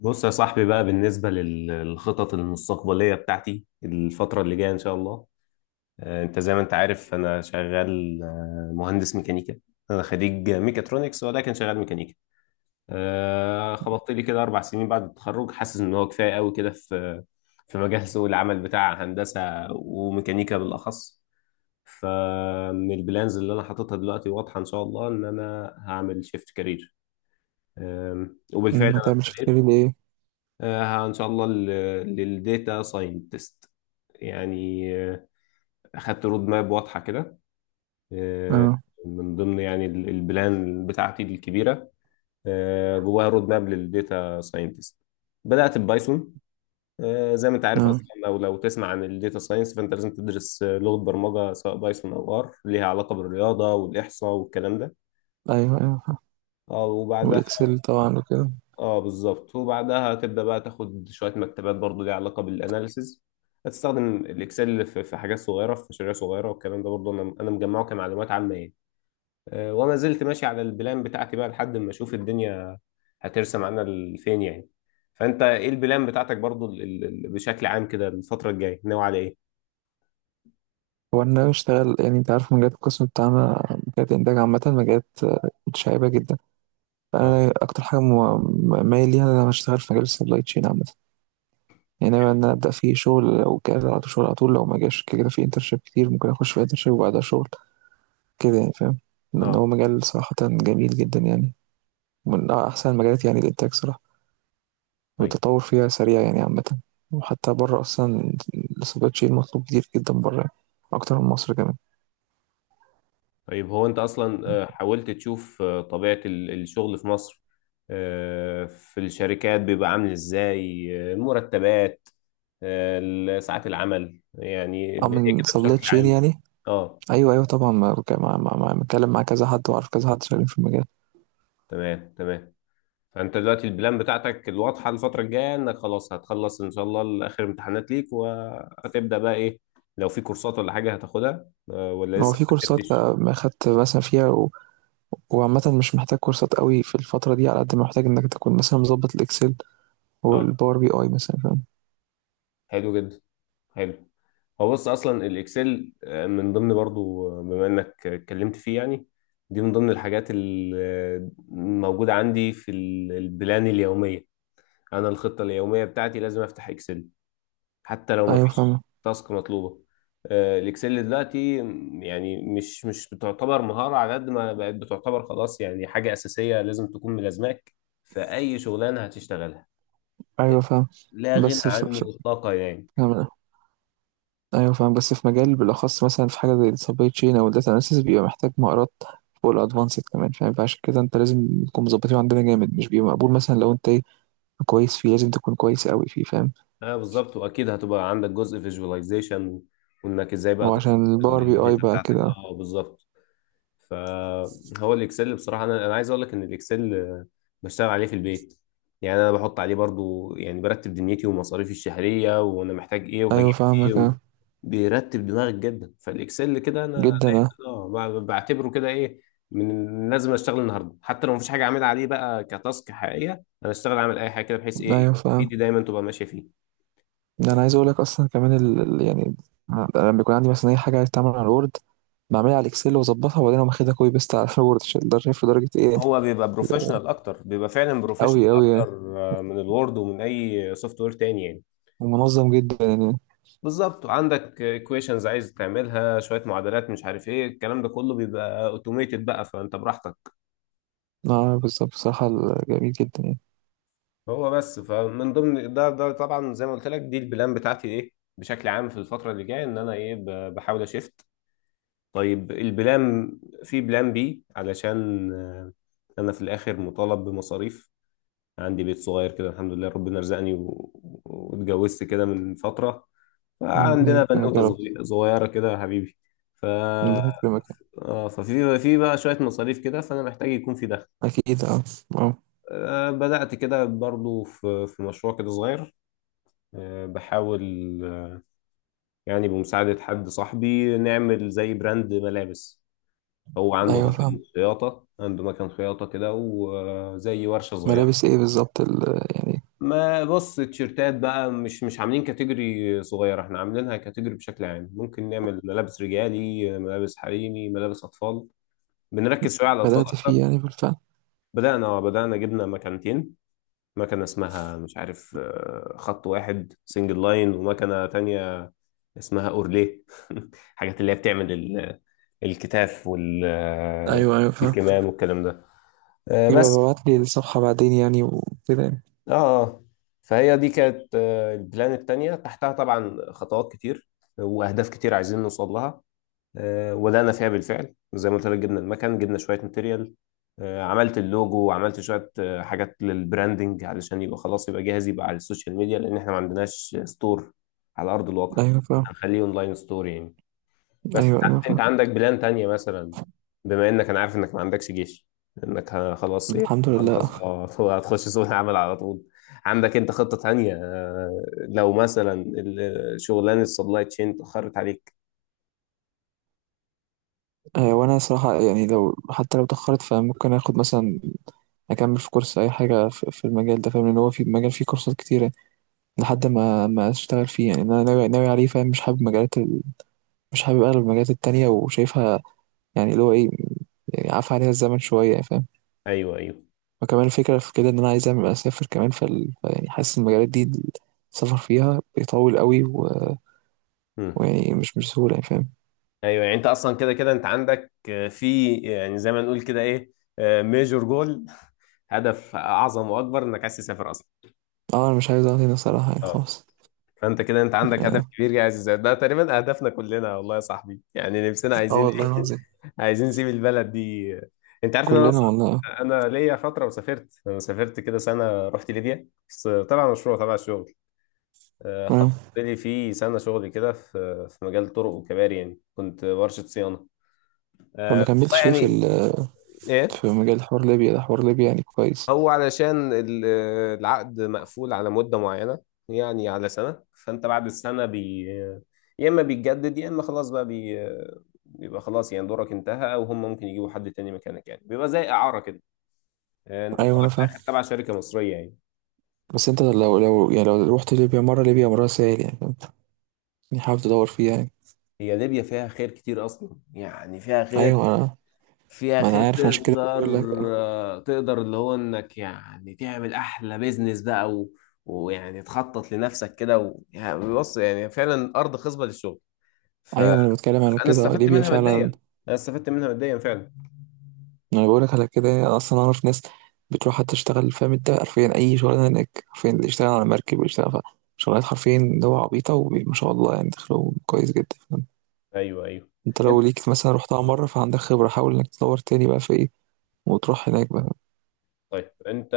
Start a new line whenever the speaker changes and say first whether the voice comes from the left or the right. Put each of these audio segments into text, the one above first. left: بص يا صاحبي بقى، بالنسبة للخطط المستقبلية بتاعتي الفترة اللي جاية إن شاء الله. أنت زي ما أنت عارف أنا شغال، مهندس ميكانيكا. أنا خريج ميكاترونكس ولكن شغال ميكانيكا. خبطت لي كده 4 سنين بعد التخرج، حاسس إن هو كفاية قوي كده في مجال سوق العمل بتاع هندسة وميكانيكا بالأخص. فمن البلانز اللي أنا حاططها دلوقتي واضحة إن شاء الله إن أنا هعمل شيفت كارير،
right: مم،
left: وبالفعل.
right: ما تعملش تجاري لإيه؟
left: ان شاء الله للديتا ساينتست، يعني. اخدت رود ماب واضحه كده. آه،
right: آه،
left: من ضمن يعني البلان بتاعتي الكبيره، جواها رود ماب للديتا ساينتست. بدات ببايثون. زي ما انت عارف اصلا،
right: آه،
left: لو تسمع عن الديتا ساينس فانت لازم تدرس، لغه برمجه سواء بايثون او ار، ليها علاقه بالرياضه والاحصاء والكلام ده.
right: أيوه، أيوه فاهم،
left: وبعدها.
right: والإكسل طبعًا وكده.
left: اه بالظبط، وبعدها هتبدا بقى تاخد شويه مكتبات برضو ليها علاقه بالاناليسز. هتستخدم الاكسل في حاجات صغيره، في مشاريع صغيره والكلام ده، برضو انا مجمعه كمعلومات عامه يعني. وما زلت ماشي على البلان بتاعتي بقى لحد ما اشوف الدنيا هترسم عنا لفين يعني. فانت ايه البلان بتاعتك برضو بشكل عام، كده الفتره الجايه ناوي على ايه؟
right: هو أنا باشتغل، يعني أنت عارف مجالات القسم بتاعنا، مجالات الإنتاج عامةً، مجالات متشعبة جدًا،
left: اه.
right: فأنا أكتر حاجة م م مايل ليها إن أنا هاشتغل في مجال الsupply chain عامةً، يعني ناوي إن أنا أبدأ فيه شغل، لو جه على طول شغل على طول، لو ما جاش كده كده في internship كتير ممكن أخش في internship وبعدها شغل، كده يعني فاهم؟ لأن هو
left: اه.
right: مجال صراحةً جميل جدًا يعني، من أحسن المجالات يعني الإنتاج صراحة.
left: طيب.
right: والتطور فيها سريع يعني عامة، وحتى بره أصلا السبلاي تشين مطلوب كتير جدا بره يعني، أكتر من مصر كمان.
left: طيب. هو انت اصلا، حاولت تشوف طبيعة الشغل في مصر؟ في الشركات بيبقى عامل ازاي؟ المرتبات، ساعات العمل، يعني
right: أو
left: الدنيا
right: من
left: كده
right: سبلاي
left: بشكل
right: تشين
left: عام.
right: يعني.
left: اه.
right: أيوه أيوه طبعا، ما متكلم مع كذا حد، وعارف كذا حد شغالين في المجال.
left: تمام، تمام. فانت دلوقتي البلان بتاعتك الواضحة الفترة الجاية، انك خلاص هتخلص ان شاء الله اخر امتحانات ليك، وهتبدأ بقى ايه؟ لو في كورسات ولا حاجة هتاخدها، ولا
right: هو
left: لسه
right: في
left: ما
right: كورسات،
left: رتبتش؟
right: ما خدت مثلا فيها وعامة مش محتاج كورسات قوي في الفترة دي، على قد ما محتاج إنك تكون مثلا مظبط الإكسل
left: اه.
right: والباور بي أي مثلا، فاهم.
left: حلو جدا. حلو. هو بص، اصلا الاكسل، من ضمن برضو، بما انك اتكلمت فيه يعني، دي من ضمن الحاجات الموجودة عندي في البلان اليومية. انا الخطة اليومية بتاعتي لازم افتح اكسل، حتى لو ما
right: أيوه
left: فيش
right: فاهم.
left: تاسك مطلوبة. الاكسل دلوقتي يعني مش بتعتبر مهارة، على قد ما بقت بتعتبر خلاص يعني حاجة أساسية لازم تكون ملازماك في أي شغلانة هتشتغلها.
right: أيوه فاهم
left: لا غنى
right: بس
left: عنه إطلاقا يعني.
right: ف... أيوه فاهم، بس في مجال بالأخص مثلا في حاجة زي السبلاي تشين أو الداتا أناليسيس، بيبقى محتاج مهارات فوق الأدفانسد كمان، فاهم، فعشان كده أنت لازم تكون مظبطين عندنا جامد، مش بيبقى مقبول مثلا لو أنت إيه كويس فيه، لازم تكون كويس أوي فيه، فاهم.
left: اه بالظبط، واكيد هتبقى عندك جزء فيجواليزيشن، وانك ازاي بقى
right: هو
left: تصل
right: عشان الباور بي أي
left: الداتا
right: بقى
left: بتاعتك.
right: كده.
left: اه بالظبط. فهو الاكسل بصراحه، انا عايز اقول لك ان الاكسل، بشتغل عليه في البيت. يعني انا بحط عليه برضو، يعني برتب دنيتي ومصاريفي الشهريه، وانا محتاج ايه وهجيب
right: أيوه
left: ايه
right: فاهمك، أه.
left: بيرتب دماغك جدا. فالاكسل كده انا
right: جدا أه.
left: دايما اه، بعتبره كده ايه، من لازم اشتغل النهارده، حتى لو مفيش حاجه اعملها عليه بقى كتاسك حقيقيه، انا اشتغل اعمل اي حاجه كده، بحيث ايه
right: أيوه فاهم.
left: ايدي دايما تبقى ماشيه فيه.
right: ده أنا عايز أقولك أصلا كمان يعني أنا لما بيكون عندي مثلا أي حاجة عايز تعمل على الوورد، بعملها على الإكسل وأظبطها وبعدين أقوم واخدها كوبي بيست على الوورد، عشان ده شايف درجة إيه يعني.
left: هو بيبقى بروفيشنال اكتر، بيبقى فعلا بروفيشنال
right: أوي أوي يعني.
left: اكتر، من الوورد ومن اي سوفت وير تاني يعني.
right: ومنظم جدا يعني.
left: بالظبط، عندك ايكويشنز عايز تعملها، شويه معادلات مش عارف ايه، الكلام ده كله بيبقى اوتوميتد، بقى فانت براحتك.
right: اه بالظبط، بصراحة جميل جدا يعني.
left: هو بس، فمن ضمن ده طبعا زي ما قلت لك، دي البلان بتاعتي ايه بشكل عام في الفتره اللي جايه، ان انا ايه بحاول اشفت. طيب البلان، في بلان بي علشان، انا في الاخر مطالب بمصاريف. عندي بيت صغير كده الحمد لله، ربنا رزقني واتجوزت كده من فترة،
right: ربنا
left: فعندنا
right: يكرمك
left: بنوتة
right: يا رب.
left: صغيرة كده يا حبيبي. ف،
right: ربنا يكرمك.
left: اه، ففي في بقى شوية مصاريف كده، فأنا محتاج يكون في دخل.
right: أكيد اه. اه
left: بدأت كده برضو في في مشروع كده صغير، بحاول، آه، يعني بمساعدة حد صاحبي نعمل زي براند ملابس. هو عنده
right: أيوه
left: مكان
right: فاهم.
left: خياطة عنده مكان خياطة كده، وزي ورشة صغيرة.
right: ملابس إيه بالظبط يعني.
left: ما بص، التيشيرتات بقى مش عاملين كاتيجوري صغيرة، احنا عاملينها كاتيجوري بشكل عام، ممكن نعمل ملابس رجالي، ملابس حريمي، ملابس أطفال، بنركز شوية على الأطفال
right: بدأت فيه
left: أكتر.
right: يعني بالفعل.
left: بدأنا، بدأنا جبنا مكانتين، مكنة اسمها مش عارف، خط واحد سنجل لاين، ومكنة تانية اسمها أورليه. حاجات اللي هي بتعمل الكتاف
right: أيوه أيوه فاهم.
left: والكمام والكلام ده، آه،
right: يبقى
left: بس
right: ببعت لي الصفحة بعدين يعني وكده يعني.
left: اه آه. فهي دي كانت، البلان التانية، تحتها طبعا خطوات كتير واهداف كتير عايزين نوصل لها. وبدأنا فيها بالفعل زي ما قلت لك، جبنا المكان، جبنا شوية ماتيريال، عملت اللوجو، وعملت شوية حاجات للبراندنج، علشان يبقى خلاص يبقى جاهز، يبقى على السوشيال ميديا، لأن احنا ما عندناش ستور على أرض الواقع،
right: أيوه فاهم.
left: هنخليه اونلاين ستور يعني. بس
right: أيوه أيوه
left: ساعات انت
right: فاهم.
left: عندك بلان تانية مثلا، بما انك، انا عارف انك ما عندكش جيش، انك خلاص ايه،
right: الحمد لله.
left: خلاص اه هتخش سوق العمل على طول. عندك انت خطة تانية، لو مثلا شغلانة السبلاي تشين اتأخرت عليك؟
right: آه وأنا صراحة يعني لو حتى لو اتأخرت، فممكن آخد مثلا، أكمل في كورس أي حاجة في المجال ده، فاهم، إن هو في مجال فيه كورسات كتيرة لحد ما أشتغل فيه يعني. أنا ناوي عليه، فاهم، مش حابب مجالات، مش حابب أنا المجالات التانية وشايفها، يعني اللي هو إيه، يعني عفى عليها الزمن شوية، فاهم.
left: ايوه، ايوه.
right: وكمان الفكرة في كده إن أنا عايز أسافر كمان، يعني حاسس المجالات دي السفر فيها بيطول قوي،
left: مم.
right: ويعني مش سهولة يعني، فاهم.
left: ايوه. يعني انت اصلا كده كده انت عندك، في يعني زي ما نقول كده ايه، ميجور جول هدف اعظم واكبر، انك عايز تسافر اصلا.
right: اه أنا مش عايز أقعد هنا صراحة يعني،
left: اه.
right: خلاص.
left: فانت كده انت عندك هدف
right: اه
left: كبير عايز تسافر. ده تقريبا اهدافنا كلنا والله يا صاحبي، يعني نفسنا
right: آه
left: عايزين
right: والله
left: إيه؟
right: العظيم.
left: عايزين نسيب البلد دي. انت عارف ان انا
right: كلنا والله.
left: اصلا، انا ليا فتره وسافرت، انا سافرت كده سنه، رحت ليبيا، بس طبعا مشروع تبع الشغل.
right: اه
left: خلصت لي في سنه شغل كده في مجال طرق وكباري، يعني كنت ورشه صيانه.
right: فما
left: والله
right: كملتش ليه
left: يعني. ايه.
right: في مجال حوار ليبيا ده؟ حوار ليبيا يعني كويس.
left: هو علشان العقد مقفول على مده معينه، يعني على سنه، فانت بعد السنه يا اما بيتجدد يا اما خلاص بقى بيبقى خلاص، يعني دورك انتهى وهم ممكن يجيبوا حد تاني مكانك، يعني بيبقى زي اعاره كده. انت
right: أيوة
left: طالع
right: أنا
left: في
right: فاهم،
left: الاخر تبع شركه مصريه يعني.
right: بس أنت لو يعني لو رحت ليبيا مرة، ليبيا مرة سهل يعني، فاهم، يعني حابب تدور فيها يعني.
left: هي ليبيا فيها خير كتير اصلا، يعني فيها خير،
right: أيوة أنا،
left: فيها
right: ما أنا
left: خير
right: عارف عشان
left: تقدر،
right: كده بقول لك.
left: تقدر اللي هو انك يعني تعمل احلى بيزنس بقى ويعني تخطط لنفسك كده يعني بص، يعني فعلا ارض خصبه للشغل.
right: ايوه ما انا
left: فانا
right: بتكلم على كده،
left: استفدت
right: ليبيا
left: منها
right: فعلا.
left: ماديا، انا استفدت منها ماديا فعلا.
right: انا بقولك على كده، انا اصلا اعرف ناس بتروح تشتغل، فاهم، انت حرفيا اي شغلانه هناك، حرفيا اللي يشتغل على مركب ويشتغل في شغلات حرفيا اللي هو عبيطه وما شاء الله، يعني دخلهم كويس جدا، فاهم.
left: ايوه، ايوه.
right: انت لو
left: انت،
right: ليك مثلا رحتها مره فعندك خبره، حاول انك تدور تاني بقى في ايه، وتروح هناك بقى.
left: طيب انت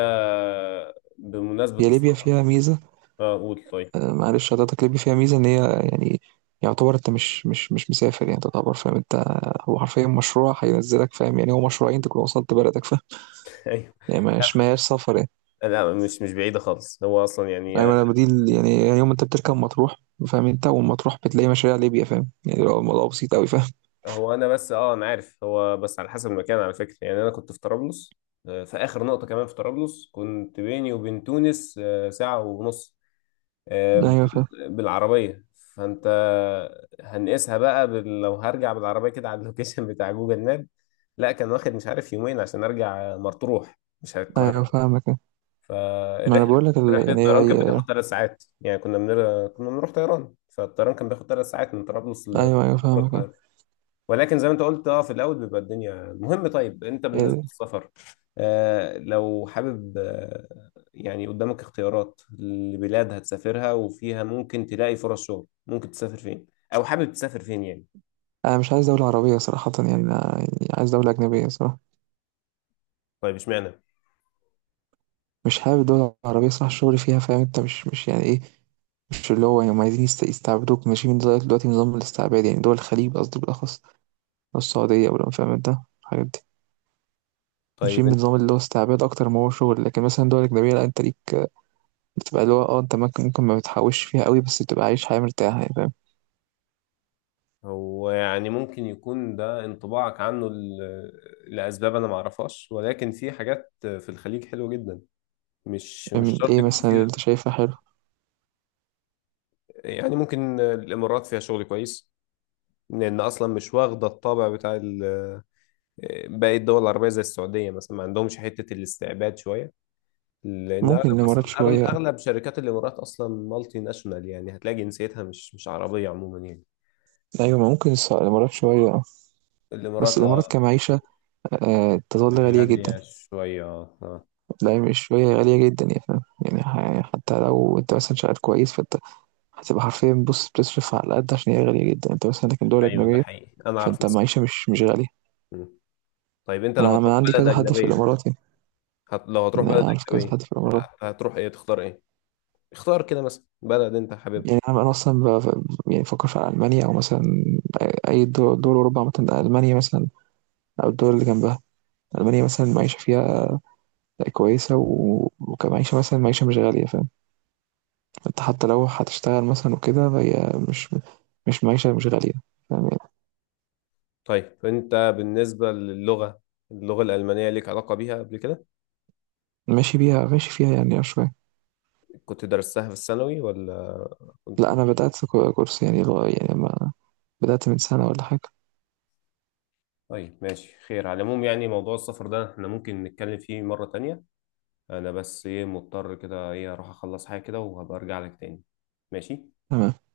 left: بمناسبه
right: هي ليبيا
left: السفر.
right: فيها ميزه.
left: اه، قول طيب.
right: معلش حضرتك، ليبيا فيها ميزه ان هي يعني، يعتبر انت مش مسافر يعني، تعتبر فاهم انت، هو حرفيا مشروع هينزلك، فاهم، يعني هو مشروعين تكون وصلت بلدك، فاهم،
left: ايوه.
right: يعني مش ماهياش سفر.
left: لا، مش بعيده خالص، هو اصلا يعني.
right: ايوه انا دي يعني يوم انت بتركب مطروح، فاهم انت والمطروح بتلاقي مشاريع ليبيا، فاهم يعني، لو الموضوع بسيط قوي، فاهم.
left: هو انا بس اه، انا عارف، هو بس على حسب المكان على فكره، يعني انا كنت في طرابلس، في اخر نقطه كمان في طرابلس، كنت بيني وبين تونس، ساعه ونص،
right: ايوه فاهم.
left: بالعربيه. فانت، هنقيسها بقى لو هرجع بالعربيه كده على اللوكيشن بتاع جوجل ماب. لا كان واخد مش عارف يومين عشان ارجع مطروح، مش على
right: ايوه
left: القاهره.
right: فاهمك. ما انا
left: فالرحله،
right: بقول لك
left: رحله الطيران كانت بتاخد 3 ساعات، يعني كنا بنروح طيران، فالطيران كان بياخد 3 ساعات من طرابلس ل.
right: ايوه ايوه فاهمك.
left: ولكن زي ما انت قلت، اه في الاول بيبقى الدنيا مهم. طيب انت بالنسبه
right: يعني
left: للسفر، آه لو حابب، آه يعني قدامك اختيارات لبلاد هتسافرها وفيها ممكن تلاقي فرص شغل، ممكن تسافر فين؟ او حابب تسافر فين يعني؟
right: انا مش عايز دولة عربية صراحة، يعني انا يعني عايز دولة أجنبية صراحة.
left: طيب اشمعنى؟
right: مش حابب الدول العربية صراحة، الشغل فيها فاهم انت، مش يعني ايه، مش اللي هو يعني، هم عايزين يستعبدوك، ماشي، من دلوقتي دلوقتي نظام الاستعباد، يعني دول الخليج قصدي بالأخص، أو السعودية، ولا فاهم انت الحاجات دي
left: طيب
right: ماشيين
left: انت،
right: بنظام اللي هو استعباد أكتر ما هو شغل. لكن مثلا دول أجنبية لا، انت ليك بتبقى اللي هو اه، انت ممكن، ممكن ما بتحوش فيها قوي بس بتبقى عايش حياة مرتاحة يعني، فاهم.
left: هو يعني ممكن يكون ده انطباعك عنه لاسباب انا ما اعرفهاش، ولكن في حاجات في الخليج حلوه جدا، مش
right: من
left: شرط
right: ايه
left: يكون
right: مثلا اللي
left: فيها.
right: انت شايفها حلو؟
left: يعني ممكن الامارات فيها شغل كويس، لان اصلا مش واخده الطابع بتاع ال، باقي الدول العربية زي السعودية مثلا ما عندهمش حتة الاستعباد شوية، لأن أغلب
right: ممكن الإمارات
left: أصلا، أغلب
right: شوية.
left: أغلب شركات الإمارات أصلا مالتي ناشونال، يعني هتلاقي جنسيتها مش عربية عموما يعني.
right: أيوة ما ممكن الإمارات شوية اه.
left: الإمارات
right: بس الإمارات
left: أه.
right: كمعيشة آه تظل غالية جدا.
left: غالية شوية، أه آه.
right: لا مش شوية، غالية جدا يا فاهم، يعني يعني حتى لو أنت مثلا شغال كويس فأنت هتبقى حرفيا بص بتصرف على قد، عشان هي غالية جدا أنت مثلا، لكن دول
left: أيوه ده
right: أجنبية
left: حقيقي، أنا أعرف
right: فأنت
left: ناس.
right: معيشة مش غالية.
left: مم. طيب أنت
right: ما
left: لو
right: أنا ما
left: هتروح
right: أنا عندي
left: بلد
right: كذا حد في
left: أجنبية،
right: الإمارات يعني،
left: لو هتروح
right: أنا
left: بلد
right: أعرف كذا
left: أجنبية،
right: حد في الإمارات.
left: هتروح إيه، تختار إيه؟ اختار كده مثلا بلد أنت حاببها.
right: يعني أنا اصلا يعني بفكر في المانيا او مثلا اي دول اوروبا مثلا، المانيا مثلا، او الدول اللي جنبها. المانيا مثلا المعيشه فيها كويسه، وكمعيشه مثلا معيشه مش غاليه، فاهم، انت حتى لو هتشتغل مثلا وكده فهي مش معيشه مش غاليه، فاهم يعني.
left: طيب أنت بالنسبة للغة، اللغة الألمانية ليك علاقة بيها قبل كده؟
right: ماشي بيها، ماشي فيها يعني شويه.
left: كنت درستها في الثانوي ولا؟
right: لا انا بدات كورس يعني يعني ما، بدات من سنه ولا حاجه.
left: طيب ماشي، خير على العموم، يعني موضوع السفر ده احنا ممكن نتكلم فيه مرة تانية، انا بس ايه مضطر كده ايه، اروح اخلص حاجة كده وهبقى ارجع لك تاني. ماشي.
right: تمام.